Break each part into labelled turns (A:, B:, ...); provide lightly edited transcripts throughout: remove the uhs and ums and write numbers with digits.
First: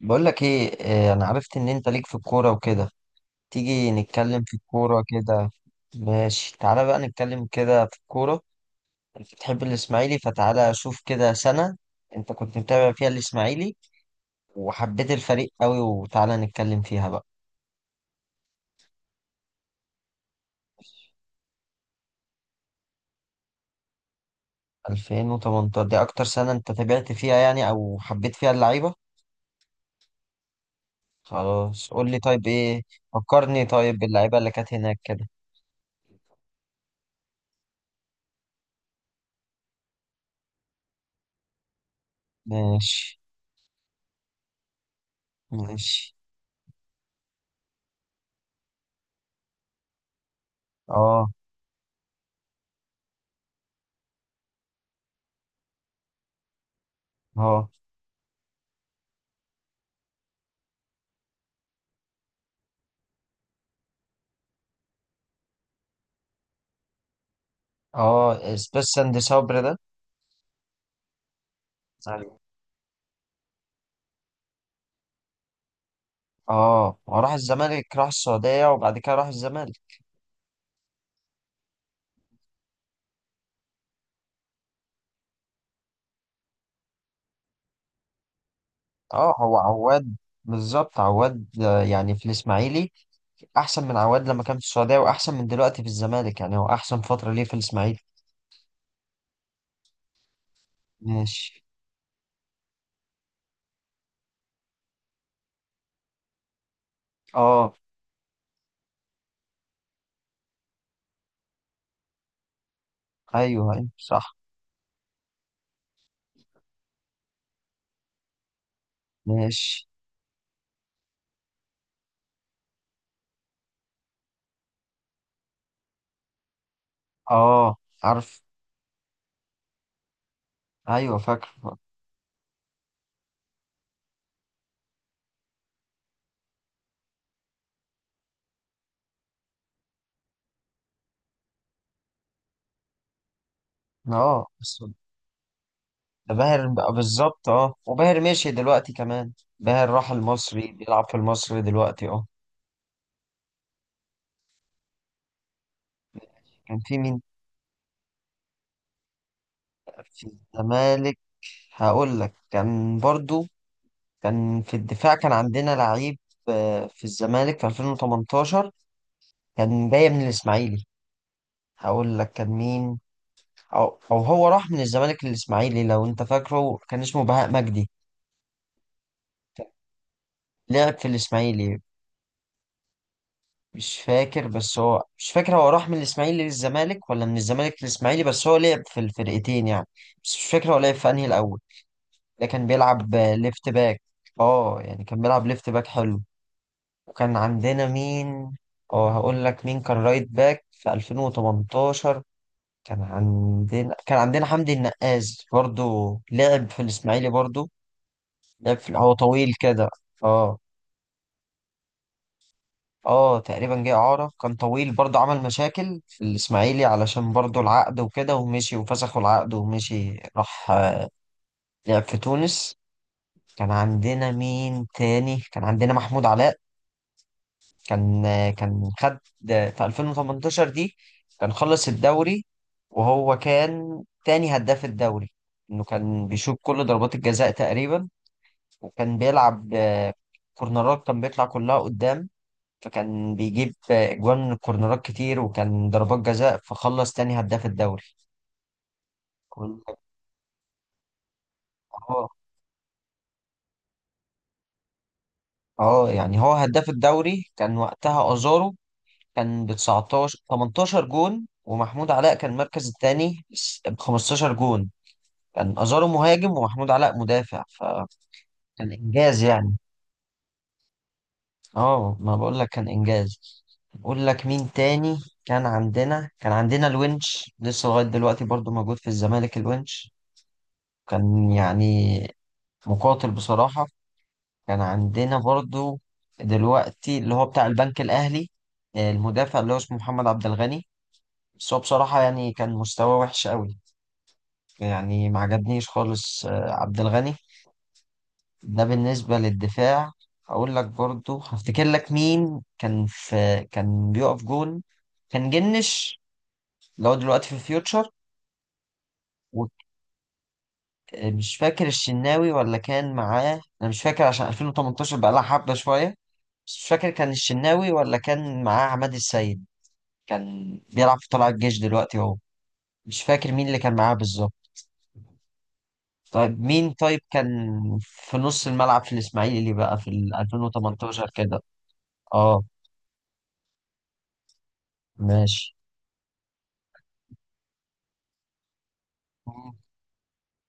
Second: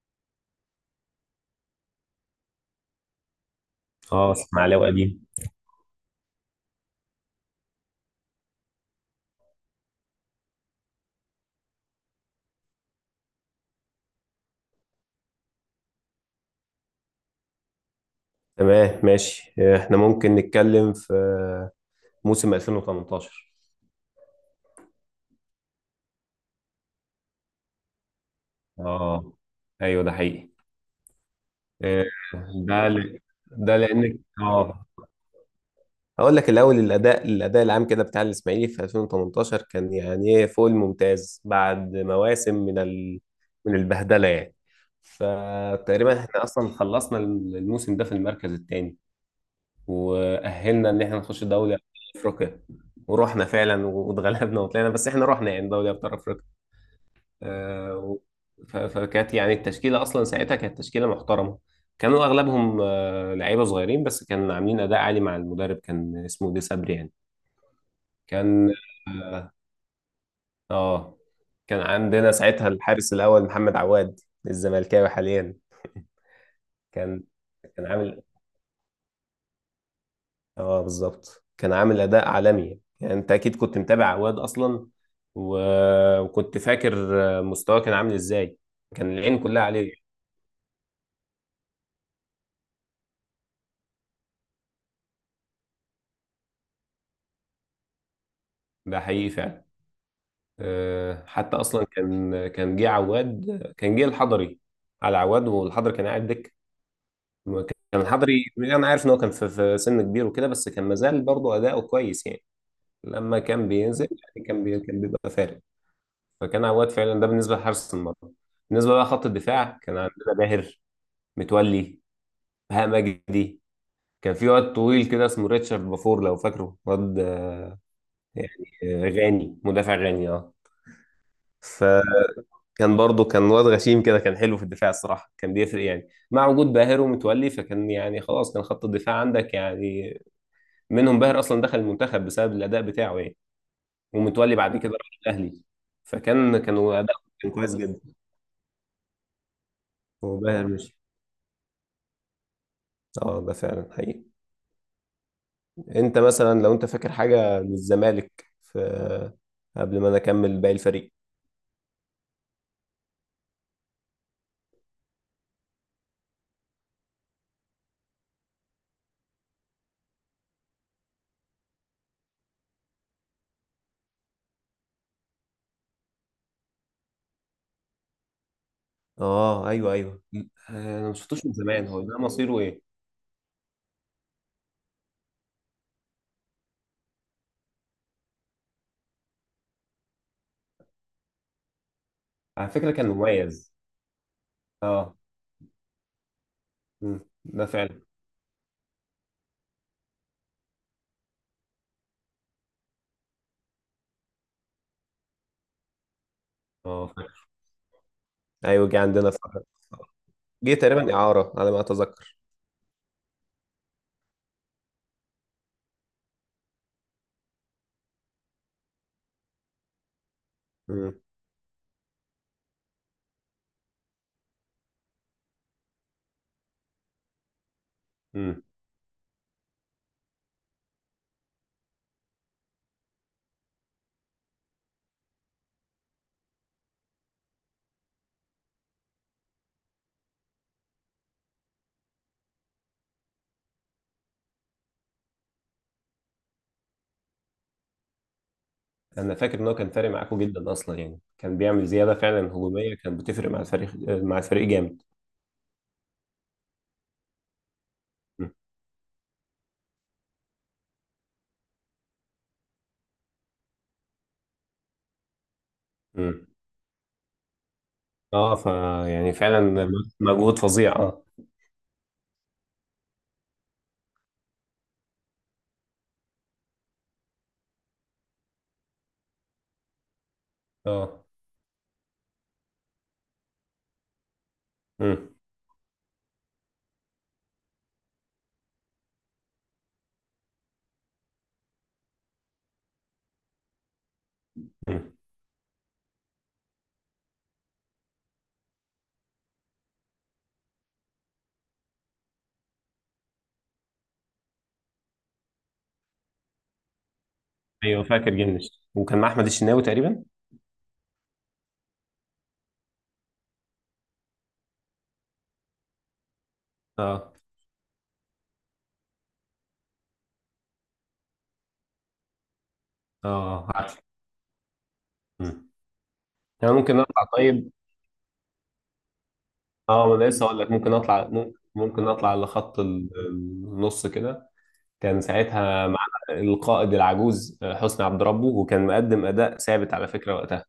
A: بقول لك ايه؟ انا عرفت ان انت ليك في الكوره وكده. تيجي
B: اه،
A: نتكلم في
B: اسماعيلاوي
A: الكوره
B: قديم.
A: كده. ماشي، تعالى بقى نتكلم كده في الكوره. انت بتحب الاسماعيلي فتعالى شوف كده سنه انت كنت متابع فيها الاسماعيلي وحبيت الفريق قوي وتعالى نتكلم فيها بقى.
B: تمام، ماشي. احنا ممكن نتكلم في موسم 2018.
A: 2018 دي اكتر سنه انت تابعت فيها يعني او حبيت فيها اللعيبه؟
B: اه ايوه، ده حقيقي.
A: خلاص،
B: آه،
A: قول لي طيب ايه.
B: ده ل...
A: فكرني
B: ده
A: طيب
B: لانك
A: باللعيبه اللي كانت هناك كده.
B: هقول لك الاول. الاداء العام كده بتاع الاسماعيلي في 2018 كان يعني ايه فوق الممتاز، بعد مواسم من
A: ماشي.
B: من البهدله يعني.
A: ماشي.
B: فتقريبا احنا اصلا خلصنا الموسم ده في المركز الثاني، واهلنا ان احنا
A: اه.
B: نخش دوري ابطال افريقيا، ورحنا فعلا واتغلبنا وطلعنا، بس احنا رحنا يعني دوري ابطال افريقيا.
A: اه.
B: آه، و- فكانت يعني التشكيله اصلا ساعتها كانت تشكيله محترمه. كانوا اغلبهم لعيبه صغيرين، بس كانوا عاملين اداء عالي مع المدرب، كان اسمه دي صبري يعني.
A: اه
B: كان
A: اسبيس ساند صبري ده.
B: اه كان عندنا
A: ايوه.
B: ساعتها الحارس الاول محمد عواد الزملكاوي حاليا.
A: اه، هو
B: كان
A: راح
B: كان
A: الزمالك راح
B: عامل
A: السعودية وبعد كده راح الزمالك.
B: اه بالظبط، كان عامل اداء عالمي. يعني انت اكيد كنت متابع عواد اصلا، و... وكنت فاكر مستواه كان عامل ازاي، كان
A: اه
B: العين
A: هو
B: كلها عليه.
A: عواد. بالظبط عواد، يعني في الاسماعيلي احسن من عواد لما كان في السعودية واحسن من دلوقتي في الزمالك، يعني هو احسن فترة ليه في الاسماعيلي.
B: ده حقيقي فعلا. حتى
A: ماشي.
B: اصلا كان جه عواد، كان جه الحضري على عواد، والحضري كان قاعد دك.
A: اه.
B: كان الحضري انا عارف ان هو كان في سن كبير وكده، بس كان مازال برضه اداؤه كويس يعني. لما كان
A: ايوه ايوه
B: بينزل
A: صح.
B: يعني كان بيبقى فارق. فكان عواد فعلا، ده بالنسبه لحارس المرمى. بالنسبه بقى خط الدفاع،
A: ماشي.
B: كان عندنا باهر، متولي، بهاء مجدي. كان في واد طويل كده اسمه ريتشارد بافور، لو فاكره، واد
A: اه عارف.
B: يعني غاني، مدافع غاني اه.
A: ايوه فاكر.
B: فكان برضه كان واد غشيم كده، كان حلو في الدفاع الصراحة، كان بيفرق يعني مع وجود باهر ومتولي. فكان يعني خلاص، كان خط الدفاع عندك يعني منهم. باهر اصلا دخل المنتخب بسبب الاداء بتاعه يعني،
A: اه
B: ومتولي بعد
A: بس.
B: كده راح الاهلي. فكان
A: باهر بقى
B: كانوا اداء
A: بالظبط
B: كان
A: اه،
B: كويس جدا.
A: وباهر مشي دلوقتي كمان. باهر راح
B: وباهر
A: المصري،
B: مش،
A: بيلعب في المصري دلوقتي اه.
B: اه ده فعلا حقيقي. انت مثلا لو
A: كان
B: انت
A: في
B: فاكر
A: مين
B: حاجة من الزمالك في، قبل ما انا
A: في
B: اكمل باقي الفريق؟
A: الزمالك؟ هقول لك. كان برضو كان في الدفاع، كان عندنا لعيب في الزمالك في 2018، كان جاي من الإسماعيلي. هقول لك كان مين. أو, أو هو راح من الزمالك للإسماعيلي لو أنت فاكره، كان اسمه بهاء مجدي.
B: اه ايوه ايوه.
A: لعب في
B: انا ما شفتوش من
A: الإسماعيلي.
B: زمان، هو ده مصيره ايه؟
A: مش فاكر، بس هو مش فاكر هو راح من الإسماعيلي للزمالك ولا من الزمالك للإسماعيلي، بس هو لعب في الفرقتين يعني. بس مش فاكر هو لعب في أنهي الأول. ده كان
B: على فكرة كان
A: بيلعب ليفت
B: مميز
A: باك. اه يعني
B: اه.
A: كان بيلعب ليفت باك حلو.
B: مم،
A: وكان
B: ده
A: عندنا
B: فعلا.
A: مين؟ اه هقول لك مين كان رايت باك في 2018. كان عندنا كان عندنا حمدي النقاز، برضو لعب في
B: اه
A: الاسماعيلي.
B: فاكر.
A: برضو لعب
B: ايوه
A: في،
B: جه
A: هو
B: عندنا
A: طويل
B: فترة،
A: كده اه.
B: جه تقريبا إعارة على ما أتذكر.
A: اه تقريبا جه اعاره، كان طويل برضو، عمل مشاكل في الاسماعيلي علشان برضو العقد وكده ومشي وفسخوا العقد ومشي، راح
B: مم.
A: لعب في تونس. كان عندنا مين تاني؟ كان عندنا محمود علاء. كان
B: مم.
A: كان خد في 2018 دي كان خلص الدوري وهو كان تاني هداف الدوري، انه كان بيشوط كل ضربات الجزاء تقريبا. وكان بيلعب كورنرات، كان بيطلع كلها قدام فكان بيجيب اجوان من الكورنرات كتير، وكان ضربات جزاء، فخلص تاني هداف الدوري.
B: أنا فاكر إن هو
A: كنت-
B: كان فارق معاكم جدا أصلا، يعني كان بيعمل زيادة
A: اه.
B: فعلا هجومية، كان بتفرق مع الفريق، مع الفريق جامد.
A: اه يعني هو هداف الدوري كان وقتها
B: مم.
A: ازارو، كان ب 19 18 جون ومحمود علاء كان المركز الثاني ب 15 جون. كان أزارو
B: مم.
A: مهاجم ومحمود علاء مدافع فكان
B: اه فا يعني
A: إنجاز
B: فعلا
A: يعني.
B: مجهود فظيع اه.
A: اه ما بقول لك كان إنجاز. أقول لك مين تاني. كان عندنا كان عندنا الونش، لسه لغاية دلوقتي برضو موجود في الزمالك الونش.
B: اه.
A: كان يعني مقاتل بصراحة. كان
B: مم.
A: عندنا برضو دلوقتي اللي هو بتاع البنك الأهلي، المدافع اللي هو اسمه محمد عبد الغني. بس هو بصراحة يعني كان مستواه وحش قوي،
B: مم.
A: يعني ما عجبنيش خالص عبد الغني. ده بالنسبة للدفاع. أقول لك برضو هفتكر لك مين كان في، كان بيقف جون كان جنش اللي هو دلوقتي في
B: ايوه
A: فيوتشر.
B: فاكر جنش، وكان مع احمد الشناوي تقريبا.
A: ومش فاكر الشناوي ولا كان معاه، أنا مش فاكر عشان 2018 بقى لها حبة شوية. بس مش فاكر كان
B: اه.
A: الشناوي ولا كان معاه عماد السيد. كان بيلعب في طلائع الجيش دلوقتي هو. مش فاكر مين
B: اه
A: اللي كان
B: عارف.
A: معاه بالظبط.
B: مم.
A: طيب
B: انا
A: مين
B: ممكن
A: طيب
B: اطلع
A: كان
B: طيب.
A: في نص الملعب في الإسماعيلي بقى في
B: اه
A: ال
B: انا لسه اقول لك، ممكن اطلع
A: 2018 كده؟
B: ممكن اطلع
A: اه.
B: لخط النص كده. كان
A: ماشي.
B: ساعتها مع القائد العجوز حسني عبد ربه، وكان مقدم اداء ثابت على فكره وقتها.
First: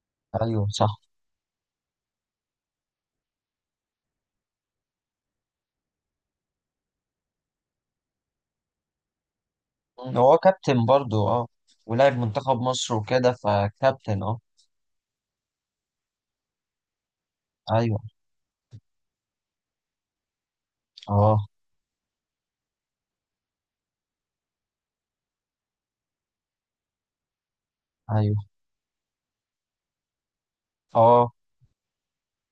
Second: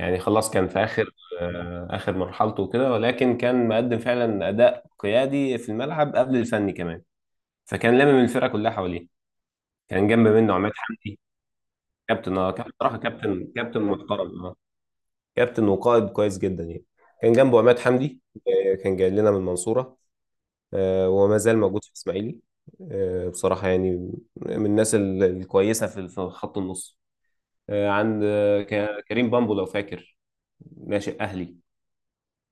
B: يعني خلاص،
A: ايوه
B: كان في
A: صح.
B: اخر، اخر مرحلته وكده، ولكن كان مقدم فعلا اداء قيادي في الملعب قبل الفني كمان. فكان لامم الفرقه كلها حواليه. كان
A: مم،
B: جنب
A: هو
B: منه عماد
A: كابتن
B: حمدي.
A: برضو اه. ولعب
B: كابتن، اه
A: منتخب
B: كابتن
A: مصر
B: صراحه،
A: وكده
B: كابتن
A: فكابتن اه.
B: محترم. كابتن وقائد كويس جدا يعني. كان جنبه عماد
A: ايوه.
B: حمدي. كان جاي لنا من المنصورة، وما
A: اه.
B: زال موجود في إسماعيلي. بصراحة يعني من الناس الكويسة في خط النص.
A: ايوه
B: كريم بامبو لو فاكر، ناشئ
A: اه.
B: أهلي.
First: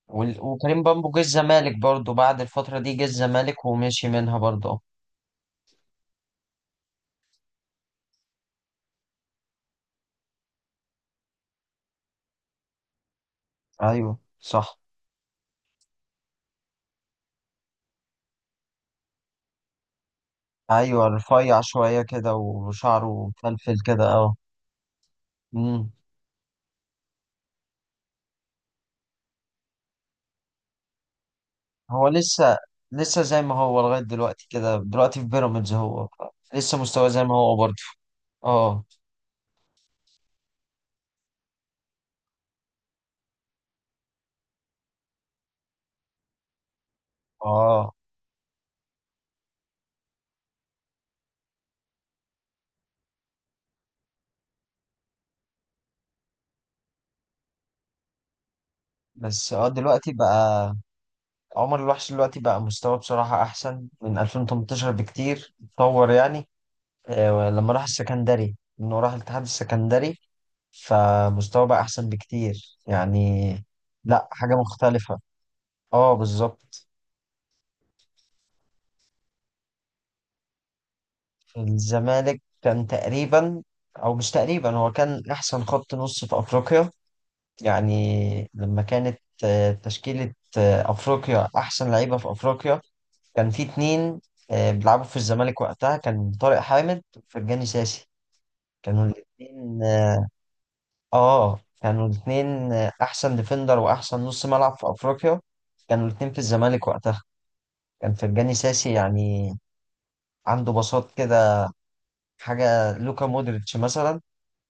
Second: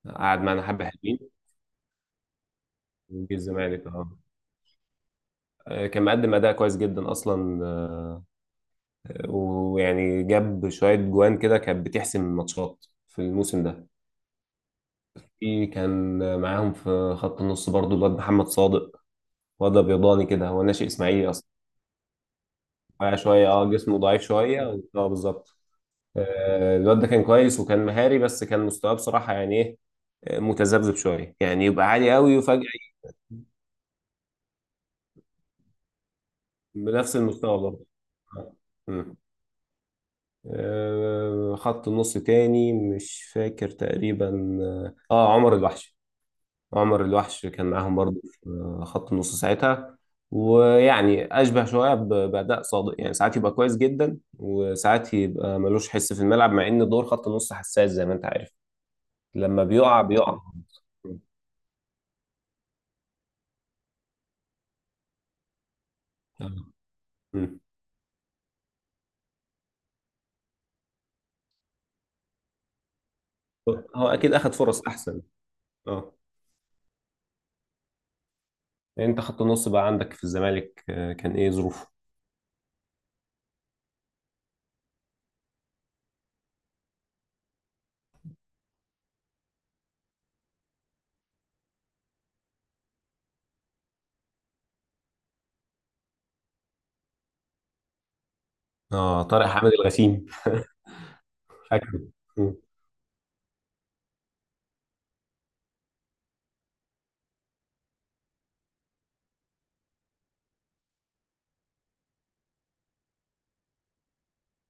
B: قعد معانا
A: وكريم
B: حبة
A: بامبو
B: حلوين،
A: جه الزمالك برضو، بعد الفترة دي جه
B: وجه
A: الزمالك
B: الزمالك
A: ومشي
B: اه.
A: منها برضو اه.
B: كان مقدم أداء كويس جدا أصلا، ويعني جاب شوية جوان كده كانت بتحسم الماتشات في الموسم ده.
A: ايوه صح.
B: في كان معاهم في خط النص برضو الواد محمد صادق، وضع بيضاني كده، هو ناشئ
A: ايوه
B: اسماعيلي اصلا.
A: رفيع شوية كده
B: رفيع
A: وشعره
B: شويه اه،
A: مفلفل
B: جسمه
A: كده
B: ضعيف
A: اه.
B: شويه، بالظبط.
A: امم.
B: الواد ده كان كويس وكان مهاري، بس كان مستواه بصراحه يعني ايه، متذبذب شويه يعني، يبقى
A: هو
B: عالي قوي
A: لسه
B: وفجاه.
A: لسه زي ما هو لغاية دلوقتي كده، دلوقتي في بيراميدز هو لسه مستواه
B: بنفس
A: زي ما هو
B: المستوى
A: برضو.
B: برضه آه.
A: اه.
B: مم. خط النص تاني مش فاكر تقريبا. عمر الوحش، عمر الوحش كان
A: اه
B: معاهم برضه في خط النص ساعتها، ويعني اشبه شويه باداء صادق يعني. ساعات يبقى كويس جدا وساعات يبقى ملوش حس في الملعب، مع ان دور خط النص حساس زي ما انت عارف.
A: بس
B: لما
A: اه
B: بيقع
A: دلوقتي
B: بيقع.
A: بقى عمر الوحش دلوقتي بقى مستواه بصراحة أحسن من 2018 بكتير، اتطور يعني.
B: مم.
A: لما راح السكندري، إنه راح الاتحاد السكندري، فمستواه بقى أحسن بكتير يعني.
B: هو
A: لأ،
B: اكيد اخد
A: حاجة
B: فرص
A: مختلفة.
B: احسن. اه.
A: اه بالظبط.
B: انت خط النص بقى عندك في الزمالك كان ايه
A: في
B: ظروفه؟
A: الزمالك كان تقريبا، أو مش تقريبا، هو كان أحسن خط نص في أفريقيا يعني. لما كانت تشكيلة أفريقيا أحسن لعيبة في أفريقيا، كان في اتنين بيلعبوا في الزمالك وقتها، كان طارق حامد وفرجاني ساسي. كانوا
B: اه طارق حامد
A: الاتنين
B: الغسيم.
A: اه.
B: فاكره.
A: كانوا
B: مم.
A: الاتنين احسن ديفندر واحسن نص ملعب في افريقيا. كانوا الاتنين في الزمالك وقتها. كان فرجاني ساسي يعني عنده بساط كده، حاجة لوكا مودريتش مثلا.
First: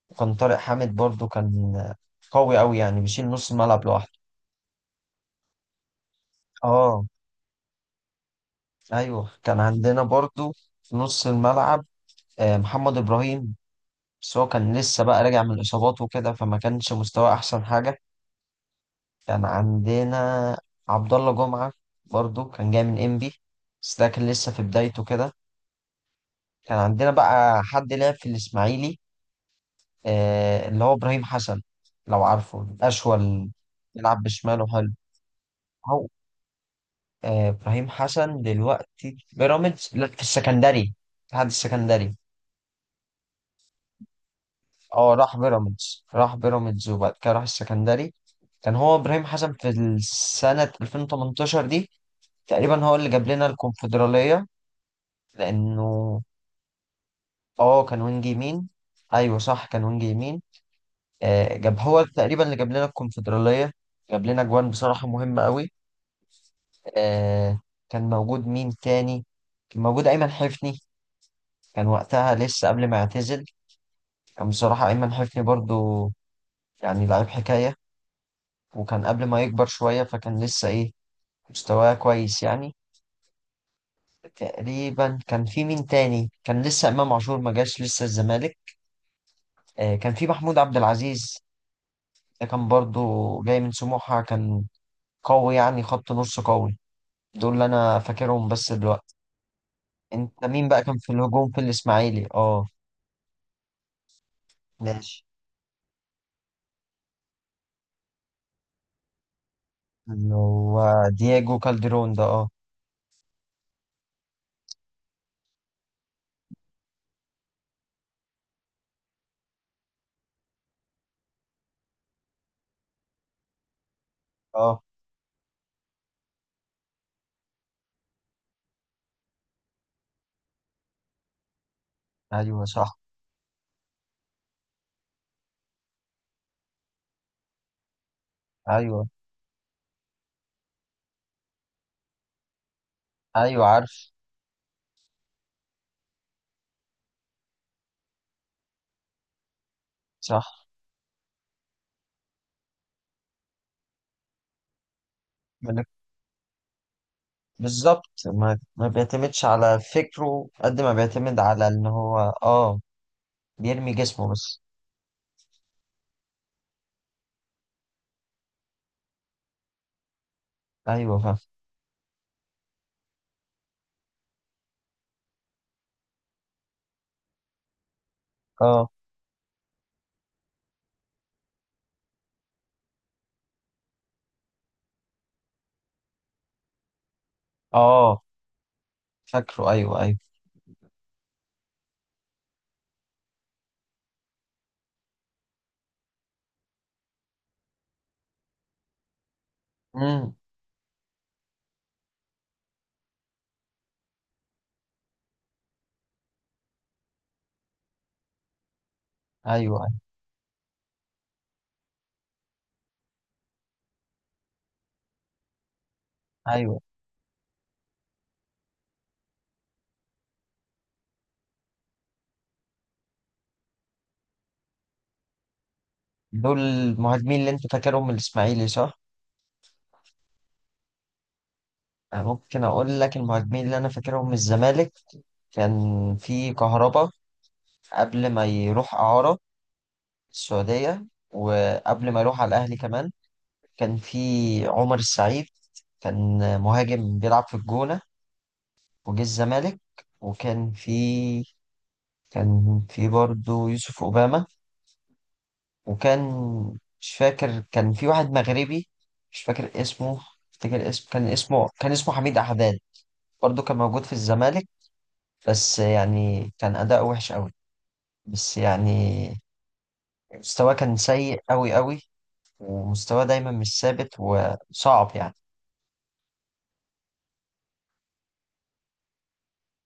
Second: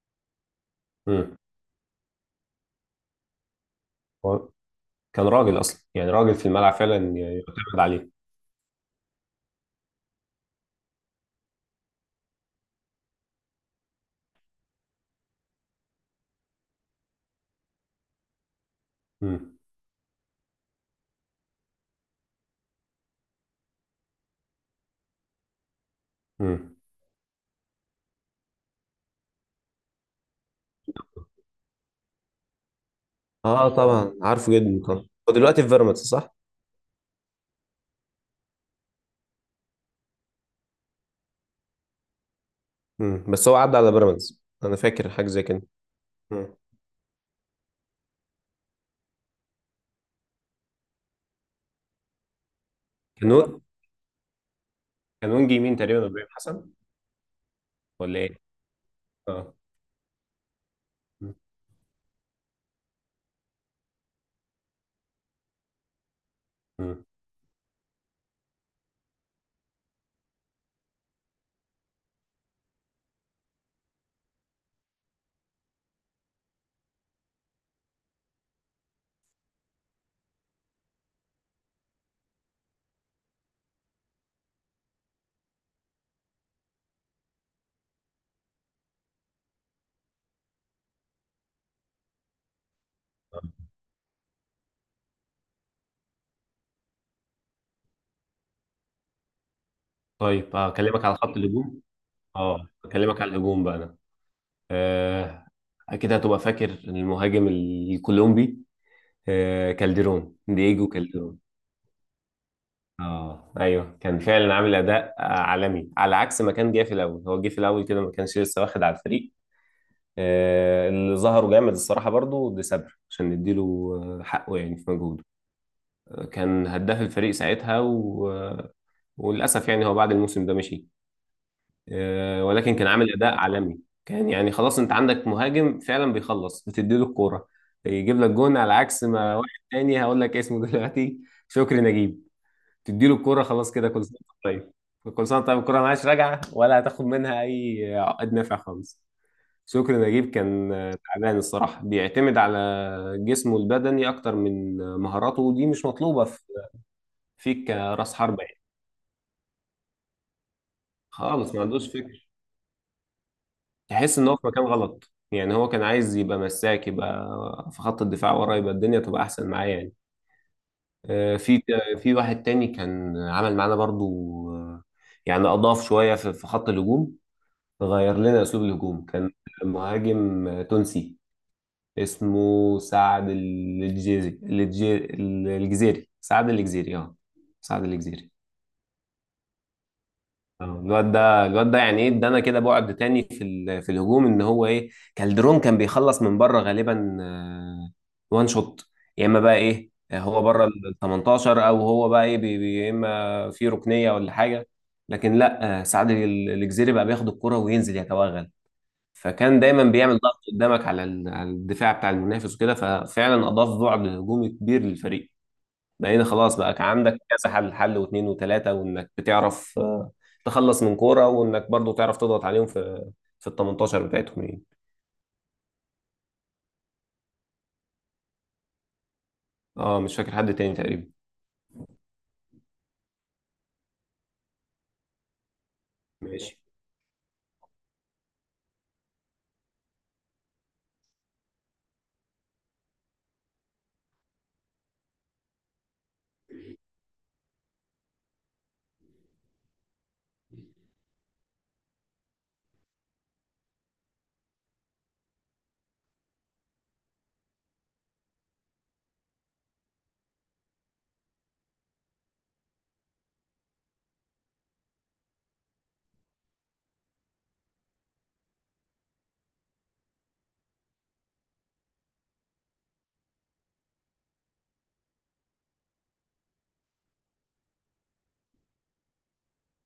A: وكان طارق حامد برضو
B: مم.
A: كان قوي قوي، يعني بيشيل نص الملعب لوحده.
B: هو كان راجل اصلا يعني، راجل في الملعب فعلا
A: اه
B: يعتمد عليه.
A: ايوه كان عندنا برضو في نص الملعب محمد ابراهيم، بس هو كان لسه بقى راجع من الإصابات وكده فما كانش مستواه أحسن حاجة. كان
B: مم.
A: عندنا عبد الله جمعة، برضو كان جاي من إنبي، بس ده كان لسه في بدايته كده.
B: مم.
A: كان عندنا بقى حد لعب في الإسماعيلي، آه اللي هو إبراهيم حسن، لو عارفه أشول،
B: اه طبعا
A: بيلعب
B: عارفه
A: بشماله
B: جدا
A: حلو
B: طبعا، هو دلوقتي في بيراميدز
A: هو.
B: صح؟
A: آه إبراهيم حسن دلوقتي في بيراميدز، لا في السكندري، في الاتحاد السكندري.
B: مم. بس هو عدى على بيراميدز، انا فاكر
A: اه
B: حاجه
A: راح
B: زي كده.
A: بيراميدز، راح
B: مم.
A: بيراميدز وبعد كده راح السكندري. كان هو ابراهيم حسن في السنة 2018 دي تقريبا هو اللي جاب لنا
B: كانون،
A: الكونفدرالية،
B: كان وينج يمين تقريبا
A: لأنه
B: ابراهيم حسن،
A: اه كان
B: ولا
A: وينج
B: ايه؟
A: يمين. أيوه
B: اه.
A: صح كان وينج يمين.
B: مم.
A: آه، جاب هو تقريبا اللي جاب لنا الكونفدرالية، جاب لنا جوان بصراحة مهمة قوي.
B: مم.
A: آه، كان موجود مين تاني؟ كان موجود أيمن حفني. كان وقتها لسه قبل ما يعتزل، كان بصراحة أيمن حفني برضو يعني لعيب حكاية، وكان قبل ما يكبر شوية، فكان لسه مستواه كويس يعني. تقريبا كان في مين تاني؟ كان لسه امام عاشور ما جاش لسه الزمالك. كان في محمود عبد العزيز، ده كان برضو
B: آه.
A: جاي من سموحة، كان قوي يعني، خط نص قوي. دول اللي انا فاكرهم بس دلوقتي. انت
B: طيب
A: مين بقى كان
B: اكلمك
A: في
B: على خط
A: الهجوم في
B: الهجوم.
A: الاسماعيلي اه؟
B: اه اكلمك على الهجوم بقى انا
A: ماشي.
B: آه اكيد هتبقى فاكر المهاجم الكولومبي آه
A: اللي
B: كالديرون دييجو
A: هو
B: كالديرون
A: دياجو كالدرون ده اه.
B: اه ايوه كان فعلا عامل اداء آه، عالمي على عكس ما كان جاي في الاول. هو جه في الاول كده ما كانش لسه واخد على الفريق. اللي ظهره جامد الصراحة برضو دي سبر، عشان نديله حقه يعني
A: اه
B: في مجهوده. كان هداف الفريق ساعتها، و... آه، وللأسف يعني هو بعد الموسم ده مشي،
A: ايوه
B: ولكن كان
A: صح.
B: عامل أداء عالمي. كان يعني خلاص، أنت عندك مهاجم فعلا بيخلص، بتديله الكورة يجيب لك جون. على عكس
A: ايوه.
B: ما واحد تاني هقول لك اسمه دلوقتي، شكري نجيب. تديله الكورة
A: ايوه
B: خلاص كده، كل
A: عارف.
B: سنة وأنت طيب، كل سنة وأنت طيب، الكورة معاش راجعة، ولا هتاخد منها أي عقد نافع خالص. شكري نجيب
A: صح.
B: كان تعبان الصراحة، بيعتمد على جسمه البدني اكتر من مهاراته، ودي
A: من-
B: مش مطلوبه فيك
A: بالظبط،
B: كراس حربة
A: ما
B: يعني.
A: ما بيعتمدش على فكره قد ما بيعتمد
B: خالص ما
A: على ان
B: عندوش
A: هو
B: فكر،
A: اه بيرمي
B: تحس ان
A: جسمه
B: هو في
A: بس.
B: مكان غلط يعني. هو كان عايز يبقى مساك، يبقى في خط الدفاع ورا، يبقى الدنيا تبقى احسن معاه يعني.
A: ايوه فاهم.
B: آه، في في واحد تاني كان عمل معانا برضو، آه، يعني اضاف شويه في خط الهجوم، غير لنا اسلوب
A: اه.
B: الهجوم. كان مهاجم تونسي اسمه سعد الجزيري، الجزيري، الجزيري، سعد الجزيري اه، سعد
A: اه
B: الجزيري.
A: فاكره ايوه ايوه.
B: الواد ده يعني ايه، ادانا كده بعد تاني في الهجوم، ان هو ايه، كالدرون كان بيخلص من بره غالبا وان شوت، يا اما بقى ايه
A: امم.
B: هو بره ال 18، او هو بقى ايه يا اما في ركنيه ولا حاجه. لكن لا الجزيري بقى بياخد الكره وينزل يتوغل، فكان دايما
A: ايوه ايوه.
B: بيعمل ضغط قدامك على على الدفاع بتاع المنافس وكده، ففعلا اضاف بعد هجومي كبير للفريق. بقينا خلاص بقى،
A: أيوة.
B: كان عندك كذا حل، حل واثنين وثلاثة، وانك بتعرف تخلص من كورة، وانك برضو تعرف تضغط عليهم في في ال 18 بتاعتهم يعني.
A: دول المهاجمين اللي انت فاكرهم من الاسماعيلي صح؟
B: اه مش فاكر حد تاني تقريبا.
A: أنا ممكن اقول لك المهاجمين اللي انا فاكرهم من الزمالك. كان في
B: ماشي.
A: كهربا قبل ما يروح اعاره السعوديه، وقبل ما يروح على الاهلي كمان. كان في عمر السعيد، كان مهاجم بيلعب في الجونه وجه الزمالك. وكان في، كان في برضه يوسف اوباما. وكان، مش فاكر، كان في واحد مغربي مش فاكر اسمه، افتكر اسمه كان اسمه حميد أحداد، برضه كان موجود في الزمالك، بس يعني كان أداؤه وحش قوي. بس يعني مستواه كان سيء قوي قوي، ومستواه دايما مش ثابت وصعب يعني.